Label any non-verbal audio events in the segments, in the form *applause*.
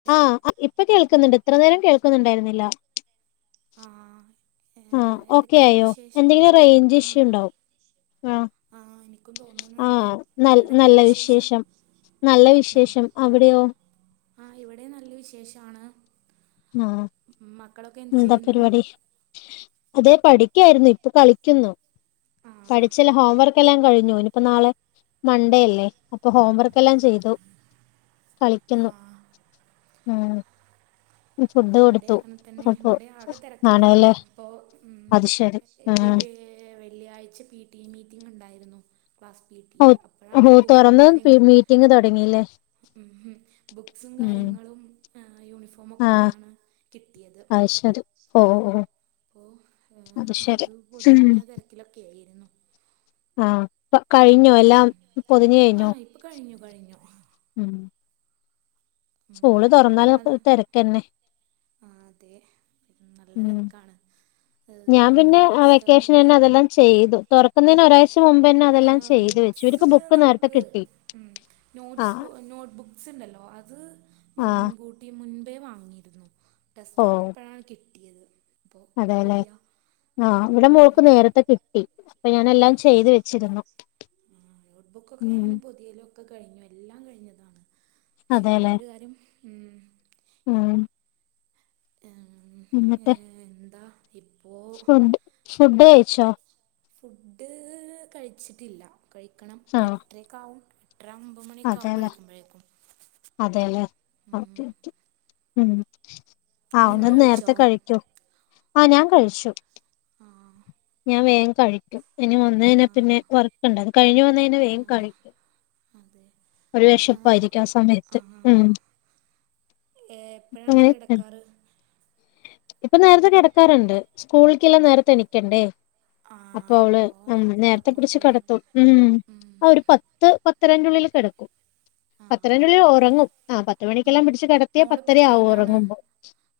അതെ ആഹ് ഇപ്പൊ കേൾക്കുന്നുണ്ട് ഇത്ര നേരം കേൾക്കുന്നുണ്ടായിരുന്നില്ല ആ ഏ, ആഹ് ഓക്കെ എന്തൊക്കെയാണ് ആയോ വിശേഷം എന്തെങ്കിലും റേഞ്ച് ആ ഇഷ്യൂ ഉണ്ടാവും ആഹ് ആ എനിക്കും തോന്നുന്നുണ്ട് ആഹ് ന നല്ല വിശേഷം നല്ല വിശേഷം അവിടെയോ ആഹ് ഇവിടെയും നല്ല വിശേഷാണ് ആഹ് എന്താ ചെയ്യുന്നു പരിപാടി അതെ പഠിക്കായിരുന്നു ഇപ്പൊ കളിക്കുന്നു ആ പഠിച്ചെല്ലാം ഹോംവർക്കെല്ലാം കഴിഞ്ഞു ഇനിപ്പോ നാളെ ആ മണ്ടേയല്ലേ അപ്പൊ ആ ഹോംവർക്കെല്ലാം ചെയ്തു ആ കളിക്കുന്നു ഉം ഫുഡ് ഇവടെം കൊടുത്തു അങ്ങനെ തന്നെ അപ്പൊ ഇവടെ ആകെ തെരക്കായിരുന്നു ആണല്ലേ ഇപ്പൊ മ്മ് അത് ശരി പഷേ ഇപ്പ ഈ ഉം വേഹ് വെള്ളിയാഴ് പി ടി എ മീറ്റിങ്ങ് ഇണ്ടായി രുന്നു ക്ലാസ്സ് പി ടി ഓ എ ഓ അപ്പഴാണ് ബുക്കും തുറന്ന് കാര്യങ്ങൾ മീറ്റിംഗ് തുടങ്ങില്ലേ ബുക്സും ഉം കാര്യങ്ങളും ഏഹ് യൂണിഫോമൊ ആഹ് അയ്ശരി ഓ ഓ അപ്പോ അത് പൊതിയുന്ന തിരക്കിലൊക്കെ ആയി ആഹ് പ്പ കഴിഞ്ഞോ എല്ലാം പൊതിഞ്ഞു ആ കഴിഞ്ഞോ ഇപ്പം കഴിഞ്ഞു കഴിഞ്ഞു മ്മ് സ്കൂള് ഉം, തൊറന്നാല് നിങ്ങൾ ഇപ്പ തെരക്കന്നെ ആ അതെ നല്ല തെരക്കാണ് ഞാൻ ഏഹ് പിന്നെ നോട്ട് ബുസ്തകം വെക്കേഷനെന്നെ പൊതിയലും അതെല്ലാം ചെയ്തു തുറക്കുന്നതിന് മ് ഒരാഴ്ച മുമ്പെന്നെ ഏ അതെല്ലാം ചെയ്തു വെച്ചു ബുക്സ് ഇവർക്ക് ബുക്ക് നേരത്തെ നമുക്ക് കിട്ടി ഉം ആഹ് നോട്സ് നോട്ട്ബുക്ക്സ് ഉണ്ടല്ലോ അത് ആഹ് മുൻകൂട്ടിം മുൻപേ വാങ്ങിയിരുന്നു ടെസ്റ്റ്ബുക്ക് ഇപ്പഴാണ് കിട്ട് ട്ടിയത് അതേലെ ആ ഇവടെ മോക്ക് അങ്ങനെയാണ് നേരത്തെ കിട്ടി പ്പൊ ആ ഞാനെല്ലാം ചെയ്തു വെച്ചിരുന്നു ആ നോട്ട്ബുക്കൊക്കെ ഉം ഞാന് പുതിയലൊക്കെ കഴിഞ്ഞു എല്ലാം കഴിഞ്ഞതാണ് ക്ഷെ ഈ അതെല്ലേ ഒരു കാര്യം ഉം ഉം, ഏ, എന്ന്ട്ട് എന്താ ഇപ്പോൾ ഷ്പുഡ് ഷ്പുഡൈ ച്ചൊ ഫുഡ് കഴിച്ചിട്ടില്ല കഴിക്കണം ആഹ് എട്ട്രെക്കാവും എട്ട്ര ഒമ്പത് മണി ഒക്കാവും അതെല്ലേ കഴിക്കുമ്പഴേക്കും അതെല്ലേ ഉം ഓക്കെ ഉം നിങ്ങൾ ആവുന്നത് കഴിച്ചോ നേരത്തെ കഴിക്കൂ ആ ഞാൻ കഴിച്ചു ആ ഞാൻ വേഗം കഴിക്കും ആ വന്ന്ഴിഞ്ഞാപിന്നെ വർക്ക്ണ്ട് അത്‌ കഴിഞ് വന്ന പിന്നെവേഗം ആ കഴിക്കും അതെ ഒരു ആ വെഷപ്പായിരിക്കും ആ സമയത്ത് ഉം എപ്പോഴാണ് ങ്ങനെ കിടക്കാറ് ഇപ്പൊ നേരത്തെകെടക്കാറ്ണ്ട് സ്കൂൾക്കെല്ലാം നേരത്തെ എണിക്കെണ്ടേ ആ അപ്പൊ അവള് അപ്പോൾ മ് നേരത്തെ കിടക്കും നേരത്തെപിടിച്ച് അല്ലേ കെടത്തും ഉം അ ഒര് പത്ത് പത് ത്തരെൻ്റുള്ളില് കെടക്കും ആ ആ പത്തരൻ്റുള്ളില് ഉറങ്ങും ആ പത്ത് ആ മണിക്കെല്ലാം പിടിച്ചു കെടത്തിയാ മോളിപ്പോൾ പത്തരയാവും എത്രയിലാണ് ഒറങ്ങുമ്പോ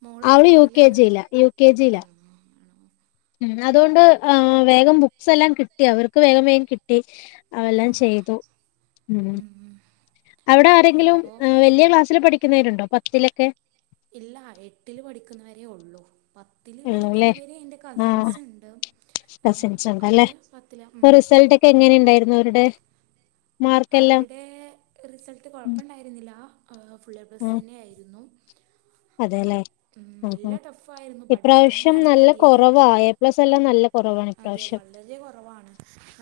മോളിപ്പോൾ അവള് യു കെ എത്രയിലാണ് ജി ല യു കെ ജി ല ആ ആണോ മ് അതോണ്ട് ആ വേഗം ബുക്സെല്ലാം കിട്ടോ അവർക്ക് വേഗം വേഗം കിട്ടി ആ അവെല്ലാം ചെയ്തു ഉം അവിടെ ആരെങ്കിലും ഇപ്പോ മ് വല്ലൃ ക്ലാസ് പ്പൊപഠിക്കുന്നവരുണ്ടോ പത്തിലൊക്കെ ഇല്ലാ എട്ടില് പഠിക്കുന്നവരെയുള്ളു പത്തില് ഉള്ളൂല്ലേ പഠിക്കുന്നവര് എൻ്റെ ആഹ് കസിൻസ്ണ്ട് ആ കസിൻസ് ഉണ്ടല്ലേ അവര് പത്തില അപ്പൊ ഉം റിസൾട്ട് ഒക്കെ എങ്ങനെ പത്തിലാണ് ഉണ്ടായിരുന്നു അവരുടെ മാർക്കെല്ലാം അവരുടെ റിസൾട്ട് ഉം. കൊഴപ്പണ്ടായിരുന്നില്ല ആ ഫുള്ള് എപ്ലസ് തന്നെ ആയിരുന്നു അതേല്ലെ നല്ല ഉം ടഫായിരുന്നു പഠിച്ചിട്ട് ഇപ്രാവശ്യം തന്നെയാണ് നല്ല കിട്ടിയത് കുറവാ എ പ്ലസ് എല്ലാം നല്ല കുറവാണ് അതെ ഇപ്രാവശ്യം വളരെ കുറവാണ്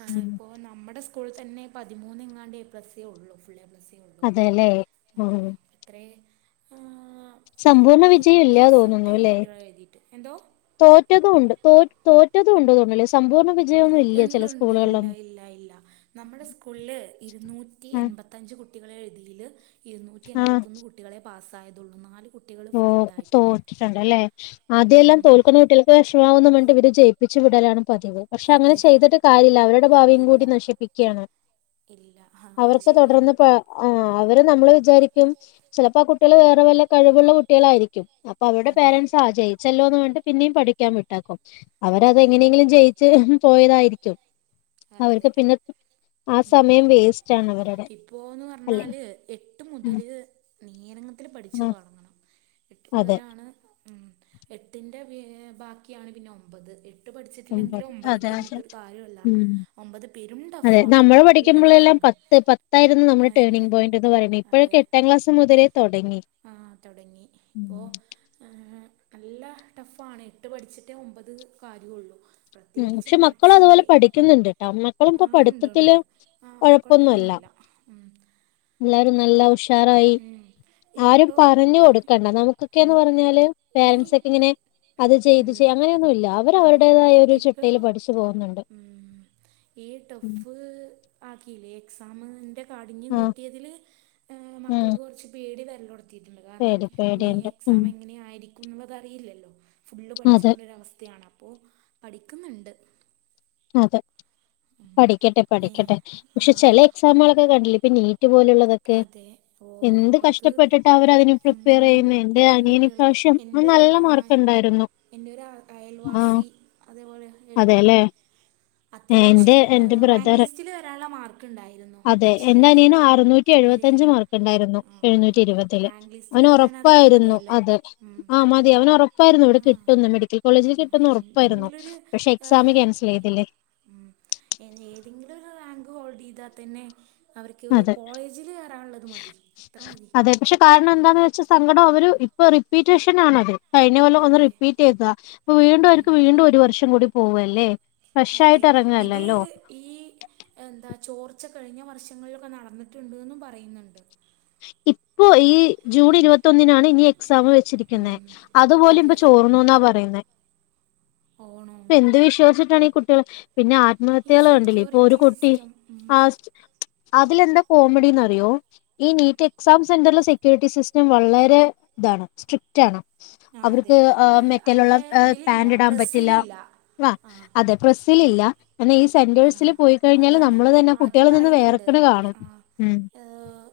അ ഉം. ഇപ്പൊ നമ്മടെ സ്കൂളിൽ തന്നെ പതിമൂന്നങ്ങാണ്ടേ എ പ്ലസേ ഉള്ളൂ ഫുള്ളേ എ പ്ലസ് അതേല്ലേ ഉം ആ, സമ്പൂർണ വിജയം ഇരുന്നൂറ്റി ഇല്ലാ തോന്നുന്നു സംതിങ് അല്ലെ കുട്ടികൾ എഴുതിയിട്ട് എന്തോ തോറ്റതും ഉണ്ട് തോ തോറ്റതുണ്ടെന്ന് തോന്നൂല്ലേ സമ്പൂർണ്ണ വി ഇണ്ട് ഇണ്ട് ഇല്ല ഇല്ല ഇല്ല നമ്മുടെ സ്കൂളില് ഇരുന്നൂറ്റി ആഹ് എൺപത്തഞ്ച് കുട്ട് ല് എഴുതില് ഇരുന്നൂറ്റി ആഹ് എൺപത്തൊന്ന് കുട്ടികളേ പാസ് തായതുള്ളു നാലു ഓ തോറ്റിട്ടുണ്ടല്ലെ ആദ്യല്ലാം ഉം തോൽക്കുന്ന കുട്ടികൾക്ക് വിഷമാവു ഇവര് ജയിപ്പിച്ചു വിടലാണ് പതിവ്. പക്ഷേ അങ്ങനെ അതെ ചെയ്തിട്ട് കാര്യല്യാ. അവരുടെ ഭാവിം ഇല്ല കൂടി നശിപ്പിക്കാണ്. ഇല്ല ആ അത് അവർക്ക് ശരിയാണ് തുടർന്ന് പ ആ അവര് നമ്മള് വിചാരിക്കും ചിലപ്പോ ആ കുട്ടികള് വേറെ വല്ല കഴ് വ്ള്ള കുട്ടികളായിരിക്കും. അപ്പോ അവരുടെ അതെ പേരൻ്റ്സാ ആ ജയിച്ചല്ലോന്ന് പറഞ്ഞ്ട്ട് പിന്നേം പഠിക്കാൻ വിട്ടാക്കും. അതെ അവരതെങ്ങനെങ്കിലും ജയിച്ച് പോയതായിരിക്കും അതെ. അവർക്ക് പിന്നെ ആ ഊം. സമയം വേസ്റ്റ് ആണ് അവരുടെ ഇപ്പോന്ന് അല്ലെ പറഞ്ഞാല് എട്ട് ഉം മുതല് ത്തില് പഠിച്ചു ആ തൊടങ്ങണം. എട്ട് അതെ മുതലാണ് ഉം എട്ടിന്റെ ഏ ബാക്ക്യാണ് പിന്നെ ഒമ്പത് എട്ട് അതെ പഠിച്ചിട്ടില്ലെങ്കില് അതെ ഒമ്പത്ക്ക് അതെ ഇരുന്നിട്ടൊരു കാര്യോല്ല. ഉം. അതെ. നമ്മള് പഠിക്കുമ്പോളെല്ലാം ടഫാണ് പത്ത് പത്തായിരുന്നു നമ്മുടെ അയന്നെ ടേണിംഗ് പോയിന്റ്ന്ന് പറണേ. അതെ ഇപ്പോഴൊക്കെ എട്ടാം ക്ലാസ് മൊതലേ തൊടങ്ങി. ആ തൊടങ്ങി. ഇപ്പോ ആ നല്ല ടഫാണ്. എട്ട് പഠിച്ചിട്ടേ ഒമ്പത് കാര്യോള്ളു. ഉം. പക്ഷേ മക്കളും അതുപോലെ പഠിക്കുന്നുണ്ട്ട്ടോ. മക്കളും ഇപ്പോ ആ ഉണ്ട് പഠിത്തത്തില് ഉണ്ട് ആ ഒഴപ്പൊന്ന്വല്ല. കുഴപ്പമൊന്നുമില്ല ഉം എല്ലാരും നല്ല ഉഷ് എത്താറായി. ഉം ആരും ഇപ്പോ പറഞ്ഞു കൊടുക്കണ്ട. നമുക്കൊക്കേന്ന് ഉം പറഞ്ഞാല് ഈ പേരൻറ്സൊക്കെങ്ങനെ അത് ചെയ്യ് ഇത് ഉം ചെയ്യ് അങ്ങനെയൊന്നുല്യാ. അതെ അവരവരുടേതായ ഒരു ഇപ്പോ ട്ടില് പഠിച്ചു പോകുന്നുണ്ട്. ഉം ഈ ഉം ടഫ് ആക്കിയില്ലേ? എക്സാമ് ന്റെ പടിഞ്ഞ് ആഹ് കൂട്ടിയതില് ഏ മ *unintelligible* ക്കക്ക് ഉം കൊറച്ച് പേടി വര ത്തിട്ടുണ്ട്. കാരണം പേടി ഇനി പേടിയുണ്ട് ഉം എക്സാം എങ്ങനെ ആയിരി ക്കും അത് അറിയില്ലല്ലോ ഫുള്ള് അതെ പഠിച്ചോണ്ടൊരവസ്ഥയാണോ? അപ്പോ പഠിക്കുന്നുണ്ട്. അതെ ഉം പഠിക്കട്ടെ ഏഹ് പഠിക്കട്ടെ. പക്ഷേ ആഹ് ചെല എക്സാമുകളൊക്കെ കണ്ടില്ലേ? പ്പ നീ അതെ. ഓ അത് കഷ്ടപ്പെട്ടിട്ടാ അവരതിന് പ്രിപ്പയർ ഉം ചെയ്യുന്നെ. എന്റെ കൊറേ അനിയന് കുട്ടികള്. ഇപ്രാവശ്യം അവന് എന്റെ ഒരു നല്ല ആ മാർക്കുണ്ടായിരുന്നു. എന്റെ ഒരു ആഹ് അയൽവാസി അതേപോലെ എഴുതി അതേല്ലേ. അത്യാവശ്യം എന്റെ ഏ എന്റെ റാങ്ക് ബ്രദറ് ലിസ്റ്റില് വരാൻള്ള മാർക്ക് ഇണ്ടായിരുന്നു. പക്ഷേ എന്ത് എഴുപത്തഞ്ച് ചെയ്യാനാ മാർക്ക് ഉണ്ടാരുന്നു എഴുന്നൂറ്റിഇരുപതില് റാങ്ക് ലിസ്റ്റിൽ അവനു വരാൻ അതൊക്കെ ഉറപ്പായിരുന്നു മതിയല്ലോ അത് ഉം. ആ മതി അവനു ഉറപ്പായിരുന്നു ഇവിടെ കിട്ടും എന്ന് മെഡിക്കൽ കോളേജിൽ കിട്ടുമെന്ന് ഉറപ്പായിരുന്നു എന്തെങ്കിലൊരു പക്ഷെ എക്സാംമ് ഏഹ് ക്യാൻസൽ ഏതിലെ ഉം ഏതെങ്കിലും ഒരു റാങ്ക് ഹോൾഡ് ചെയ്‌താത്തന്നെ അവർക്കോരു അതെ. കോളേജില് വറാനുള്ളത് മതി അത്ര മതി അതെ പക്ഷെ കാരണം എന്താന്ന് വെച്ചാ സങ്കടം അവര് ഇപ്പൊ റിപ്പീറ്റേഷൻ ആണത് കഴിഞ്ഞ കൊല്ലം ഒന്ന് അതെ റിപ്പീറ്റ് ചെയ്ത അപ്പ വീണ്ടും അവർക്ക് വീണ്ടും ഒരു വർഷം കൂടി പോ അല്ലേ അതെ ഇത് ഈ എന്താ ചോർ കൊറച്ച കഴിഞ്ഞ വർഷങ്ങളിലൊക്കെ നടന്നിട്ടുണ്ട്ും പറയുന്നുണ്ട് ഇപ്പോൊ ഈ ജൂൺ ഇരുപത്തൊന്നിനാണ് ഇനി എക്സാം വെച്ചിരിക്കുന്നെ ഉം അതുപോലെ അതെ ഇപ്പൊ ചോർന്നുന്നാ പറയുന്ന ഓണോ ഇപ്പൊ ഏന്ത് വിശ്വസട്ടണ കുട്ട ആ പിന്നെ ഈ ആത്മഹത്യകള ഉണ്ടല്ലേ ഇപ്പൊ ഒരു സെക്യൂരിറ്റി കുട്ടി സിസ്റ്റം ഉം ആ അതിലെന്താ കോമഡിന്നറിയോ ഈ നീറ്റ് എക്സാം സെന്ററിലെ സെക്യൂരിറ്റി സിസ്റ്റം വളരെ ഇതാണ് സ്ട്രിക്റ്റ് ആണ് ആ അതെ അവർക്ക് മെറ്റലുള്ള അവരെ ഇതിലില്ല പാന്റ് ഇടാൻ പറ്റില്ല പ്രസ്സിലില്ല ആ അതെ ഇതിലില്ല എന്നെ ഈ ആ സെന്റെഴ്സില് പോയിക്കഴിഞ്ഞാല് അതാണ് നമ്മള് തന്നെ അത് കുട്ടികള് നിന്ന് പറയുന്നുണ്ട് വേർക്കണ്‌ കാണും ആ ഉം ഏഹ്,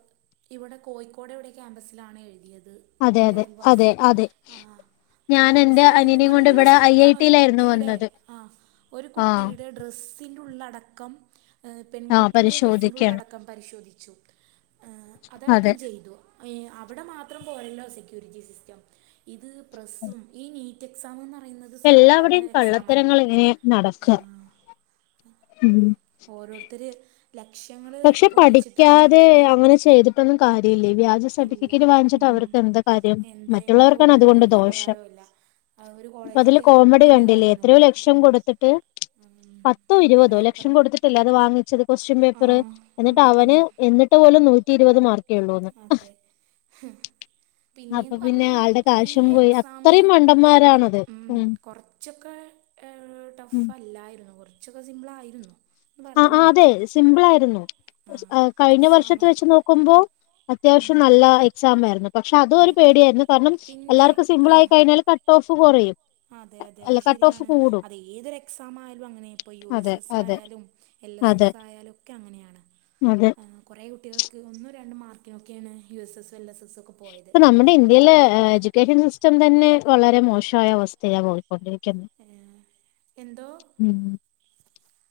ഇവിടെ കോയിക്കോട് എവിടെ ക്യാമ്പസിലാണ് എഴുതിയത് ൽ അതെ ന്റെ അതെ അയൽവാസി അതെ അതെ ആ ആ ഞാൻ എന്റെ ക്യാമ്പസില് എഴുതീ ട്ട് അനിയനെയും കൊണ്ട് നല്ല ഇവിടെ ഐ ഐ സ്ട്രിറ്റാണ് ഒരു ടിയിലായിരുന്നു കുട്ടീടെ വന്നത് ആഹ് ഒരു ആഹ് കുട്ടീടെ ഡ്രസ് ഉള്ളടക്കം ഏഹ് ആഹ് പെൺകുട്ടിയുടെ പരിശോധിക്കാണ് ഡ്രസ്സിന്റുള്ളടക്കം പരിശോധിച്ചു ഏഹ് അതെ അതടക്കം ചെയ്തു അയ് അവിടെ മാത്രം പോയല്ലോ സെക്യൂരിജി സിസ്റ്റം ഇത് പ്രസ്സും ഈ മീ എക്സാമൊന്ന എല്ലാവടെയും കള്ളത്തരങ്ങളിങ്ങനെ നടക്കാ ഹും ഓരോരുത്തര് ലക്ഷങ്ങള് പക്ഷെ പൊട്ടിച്ചിട്ടാണ് പഠിക്കാതെ അങ്ങനെ ചെയ്തിട്ടൊന്നും കാര്യ ഇല്ലേ വ്യാജ ഇല്ല സർട്ടിഫിക്കേറ്റ് വാങ്ങിച്ചിട്ട് ഉം അവർക്ക് എന്താ കാര്യം എന്താ എന്താ മറ്റുള്ളവർക്കാണ് ഉപകാരം അതുകൊണ്ട് ഒരു ദോഷം ഉപകാരവും ഇല്ല ഒരു കോളേജിൽ അതില് കയറിയിട്ടും കോമഡി വലിയ കണ്ടില്ലേ എത്രയോ കാര്യമൊന്നുമില്ല ലക്ഷം ഉം കൊടുത്തിട്ട് പത്തോ ഉം ഇരുപതോ ലക്ഷം പേപ്പറും കൊടുത്തിട്ടല്ലേ അത് വാങ്ങിച്ചത് കൊ *unintelligible* ആ വര് എന്നിട്ട് ഉം ഉം അവന് എന്നിട്ട് പോലും നൂറ്റിരുപത് മാർ അതെ ഹും അപ്പൊ പിന്നേന്ന് പിന്നെ പർന്നാ ആളുടെ ഈ കാശും പോയി എക്സാമ് അത്രയും മണ്ടന്മാരാണത് ഉം കൊറച്ചൊക്കെ ഏഹ് ടഫ് ഉം അല്ലായിരുന്നു കൊർ ച്ചൊക്കെ സിംബ്ലായിരുന്നു ആ ആ അതെ സിംമ്പിളായിരുന്നു ആ ഓസ് ആഹ് കഴിഞ്ഞ വർഷത്തെ എക്സാമ് വെച്ച് നോക്കുമ്പോ അത്യാവശ്യം ഉം നല്ലാ എക്സാംമ *inaudible* *unintelligible* പക്ഷെ അതും ഒരു അതെ പേടിയായിരുന്നു കാരണം പിന്നെ എല്ലാവർക്കും ആ സിമ്പിൾ ആയി കഴിഞ്ഞാല് കട്ട് ഓഫ് *inaudible* *unintelligible* അതെ അതെ അല്ല അത് കട്ട് ഓഫ് ശരിയാണ് കൂടും അത് ഏതൊരു എക്സാം ആയാലും അങ്ങനെ ഇപ്പൊ യു അതെ എസ് എസ് അതെ ആയാലും എൽ എസ് അതെ എസ് ആയാലൊക്കെ അങ്ങനെയാണ് അതെ കുറെേ കുട്ടികൾക്ക് ഒന്നും രണ്ട് മാർക്കിനോക്കെയാണ് U S S L S S ഒക്കെ പോയത് ഇപ്പൊ നമ്മുടെ ഇന്ത്യയിലെ എഡ്യൂക്കേഷൻ സിസ് ഇഷ്ടം തന്നെ വളരെ മോശമായ അവസ്ഥയാാണ് പോ *unintelligible* ണ്ടിരിക്കുന്നു ഏ, എന്തോ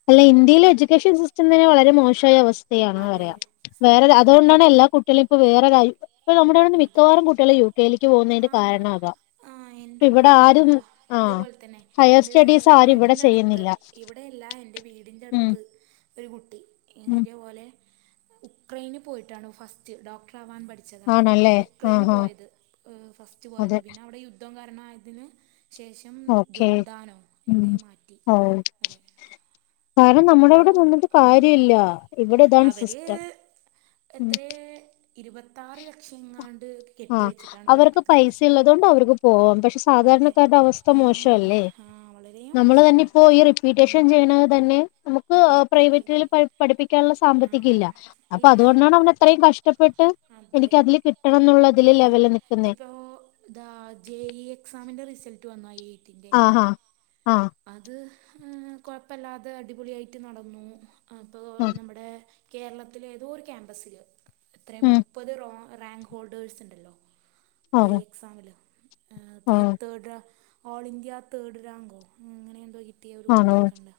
അല്ല ഇന്ത്യയിൽ എഡ്യൂക്കേഷൻ സിസ്റ്റ സ്റ്റം തന്നെ വളരെ മോശമായ അവസ്ഥയാണെന്ന് അതെ പറയാം വേറെ ഉം, അതുകൊണ്ടാണ് എല്ലാ കുട്ടികളും ഇപ്പോ വേറെ *inaudible* *unintelligible* ഇപ്പൊ നമ്മുടെ അവിടുന്ന് അതെ മിക്കവാറും കുട്ടികൾ യു കെയിലേക്ക് പോകുന്നതിന്റെ ആഹ് കാരണമത ആഹ് ഇപ്പ എന്റൊരു ഇവിടെ ആരും ആഹ് ആ ഇതേപോലെ തന്നെ ഹയർ എൻ്റെ സ്റ്റഡീസ് ആരും ഇവിടെ ചെയ്യുന്നില്ല എന്റെ വീടിന്റെ ഉം അടുത്ത് ഒരു കുട്ടി ഉം ഇതേപോലെ ഉക്രൈന് പോയിട്ടാണ് ഫസ്റ്റ് ഡോക്ട റവാൻ പഠിച്ചതാണ് ആണല്ലേ ഉക്രൈന് ആഹ് ആഹ് പോയത് ഫസ്റ്റ് പോയത് അതെ പിന്നെ അവിടെ യുദ്ധം കാര ണയതിന് ശേഷം ഓക്കെ ജോർദാനോ ഉം എവിടെയ മാറ്റി ഓ അവര് കാരണം നമ്മുടെ ഇവിടെ നിന്നിട്ട് കാര്യല്ല ഇവിടെ ഇതാണ് അവര് സിസ്റ്റം ഉം ഇരുപത്തറ് ലക്ഷങ്ങാ ആ അവർക്ക് പൈസള്ളോതോണ്ട് അവർക്ക് പോവാം പക്ഷെ അതെ സാധാരണക്കാരുടെ അവസ്ഥ ആ മോശല്ലേ ആ വളരെ നമ്മൾ തന്നെ മോശമാണ് ഇപ്പോ ഈ ഉം റിപ്പീറ്റേഷൻ ചെയ്യണത് തന്നെ ഇപ്പൊ അതെ പ്രൈവറ്റിൽ പ പഠിപ്പിക്കാനുള്ള ആ സാമ്പത്തിക ഇല്ല അപ്പൊ ഇല്ല അതുകൊണ്ടാണ് അവനത്രയും കഷ്ടപ്പെട്ട് അതെ എനിക്കതില് കിട്ടണം എന്നുള്ള അതെ ഇപ്പോ ദാ ജെ ഇ എക്സാമിന്റെ റിസൾ ട്ട് വന്നായി ആ ഹാ അത് ഏ് കൊഴപ്പല്ല അത് അടിപൊളി ആയിട്ട് നടന്നു അപ്പൊ ആഹ് നമ്മടെ കേരളത്തിലെ ഏതോ ഒരു ക്യാമ്പസില് എത്രയാ ഉം മുപ്പത് റോ റാങ്ക് ഹോൾഡേഴ്സ് ഇണ്ടല്ലോ ഓ ജെ എക്സാമില് ഏ് ഓ എത്രേ തേർഡ് റാ ഓൾ ഇന്ത്യ തേർഡ് റാങ്കോ ഉം അങ്ങനെന്തോ കി ട്ടിയ ഒരു ആണോ കുട്ടിയൊക്കെ ഉണ്ട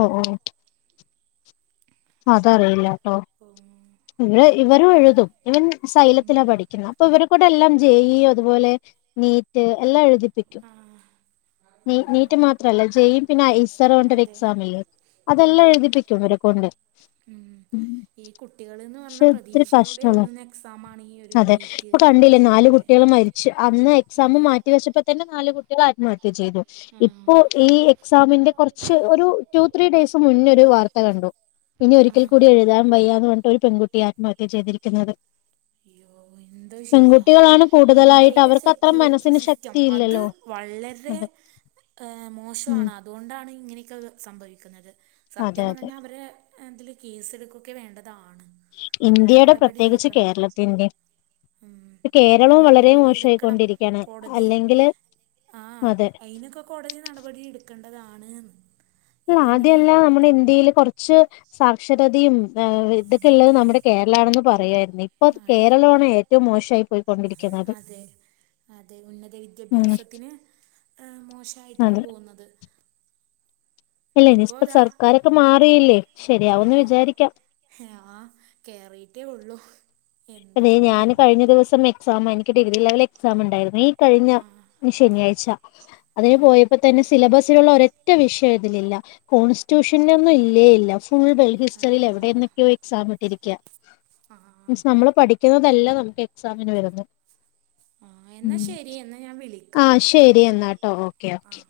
ഓ ഓ അതറിയില്ല ഓ ഇവിടെ ഇവരും എന്താ എഴുതും ഇവൻ സൈലത്തിലാ പഠിക്കുന്നെ അപ്പൊ ഇവര് കൊണ്ടെല്ലാം ജെ ഇ അതുപോലെ നീറ്റ് എല്ലാം എഴുതിപ്പിക്കും ആ ആ നീ നീറ്റ് മാത്രല്ല ജെ ഇ പിന്നെ അയി സറ് എന്നു പറഞ്ഞിട്ടൊരു അതെ എക്സാമില്ലേ ആ അതെല്ലാം എഴുതിപ്പിക്കും ഇവരെ കൊണ്ട് ഉം ഈ കുട്ടികൾ എന്ന് ക്ഷെ പറഞ്ഞാൽ ഒത്തിരി പ്രതീക്ഷയോടെ കഷ്ടല്ലെ എഴുതുന്ന എക്സാമാണ് ഈ ഒരു അതെ നീറ്റ് ഇപ്പം കണ്ടില്ലേ നാല് അതേപോലത്തെ കുട്ടികള് മരിച്ച് അന്ന് എക്സാമ് അതെ മാറ്റിവെച്ചപ്പോ തന്നെ നാല്കുട്ടികള് ആത്മഹ ത്യ ചെയ്തു ആ ഇപ്പോ ഈ എക്സാമിന്റെ കൊറച്ച് ഒരു ടു ത്രീ ഡേയ്സ് മുന്നേ ഒരു വാർത്ത കണ്ടു ഇനി ആ ഒരിക്കൽ കൂടി എഴുതാൻ വയ്യാന്ന് പറഞ്ഞിട്ട് ഒരു പെൺകുട്ടി ആത്മഹത്യ ചെയ്തിരിക്കുന്നത് യ്യോ എന്തോ ചെയ്യാം പെൺകുട്ടികളാണ് കൂടുതലായിട്ട് ഇന്ത്യയിലെ അവർക്ക് അത്ര സെക്യൂരിറ്റി മനസ്സിന് സിസ്റ്റം അത് ശക്തിയില്ലല്ലോ വളരെ അതെ ഏഹ് ഉം മോശാണ് അതുകൊണ്ടാണ് ഇങ്ങനെ ഇതോക്കെ സംഭവിക്കുന്നത് അതെ സത്യം അതെ പറഞ്ഞാ അവരെ എഹ് ഇതില് കേസെടുക്കൊക്കെയാ വേണ്ടത് ഇന്ത്യയുടെ പ്രത്യേകിച്ച് എടുക്കണം കേരള ത്തിൻ്റെ ഉം ഇപ്പ കേരള അതിന് വളരെ നടപടിയെടുക്കണം മോശായിക്കൊണ്ടിരിക്കയാണ് കോടതി അല്ലെങ്കില് ആ അതെ. എക്കേണ്ടതാണാന്നും നമ്മള് ആദ്യയെല്ലാം നമ്മുടെ ഇന്ത്യയില് കൊറച്ച്. സാക്ഷരതയും എ് ഇതൊക്കെള്ളത് നമ്മുടെ കേരളാണെന്ന് പറയു ആയിരുന്നു ഇപ്പൊ അത് അതെ കേരളം ആണ് ഏറ്റവും മോശമായി പോയി കൊണ്ടിരി അതെ അതെ ഉന്നത ഉം വിദ്യാഭ്യാസത്തിന് അ് മോശായിട്ടാണ് അതെ പോകുന്നത് ഇല്ല ഇനി ഇപ്പോൾ ഇപ്പ അതാ സർക്കാരൊക്കെ മാറിയില്ലേ ആ ശരിയാവുന്ന് വിചാരിക്കാം ആ കേറിയിട്ടേ ഉള്ളൂ പ്പതേ എന്താവും ഞാന് എന്തോ കഴിഞ്ഞ ദിവസം എക്സാമ എനി ക്ക് ഡിഗ്രി ലെവല് എക്സാം ണ്ടായിരുന്നു ഈ കഴിഞ്ഞ ആ ശനിയാഴ്ച അതിന് പോയപ്പ അങ്ങനെ തന്നെ സിലബസിലുള്ള ഒരൊറ്റ വിഷയ ഇതിലില്ല കോൺസ്റ്റിറ്റ്യൂഷന് ഒന്നും ഇല്ലേ ഇല്ല ഫുൾ ബെൾ ഫുള്ള് ഹിസ്റ്ററിയിൽ ലാസ്റ്റിലാണ് എവിടെന്നെക്കെയോ എക്സാം ഇട്ടിരിക്ക ആ മീൻസ് നമ്മള് പഠിക്കുന്നതല്ല നമുക്ക് എക്സാമിന് വരുന്ന ആ എന്നാൽ മ് ശരി എന്നാൽ ഞാൻ ആ വിളിക്കാം ശരി എന്നാട്ടോ ഓക്കെ ഒക്കെ ആ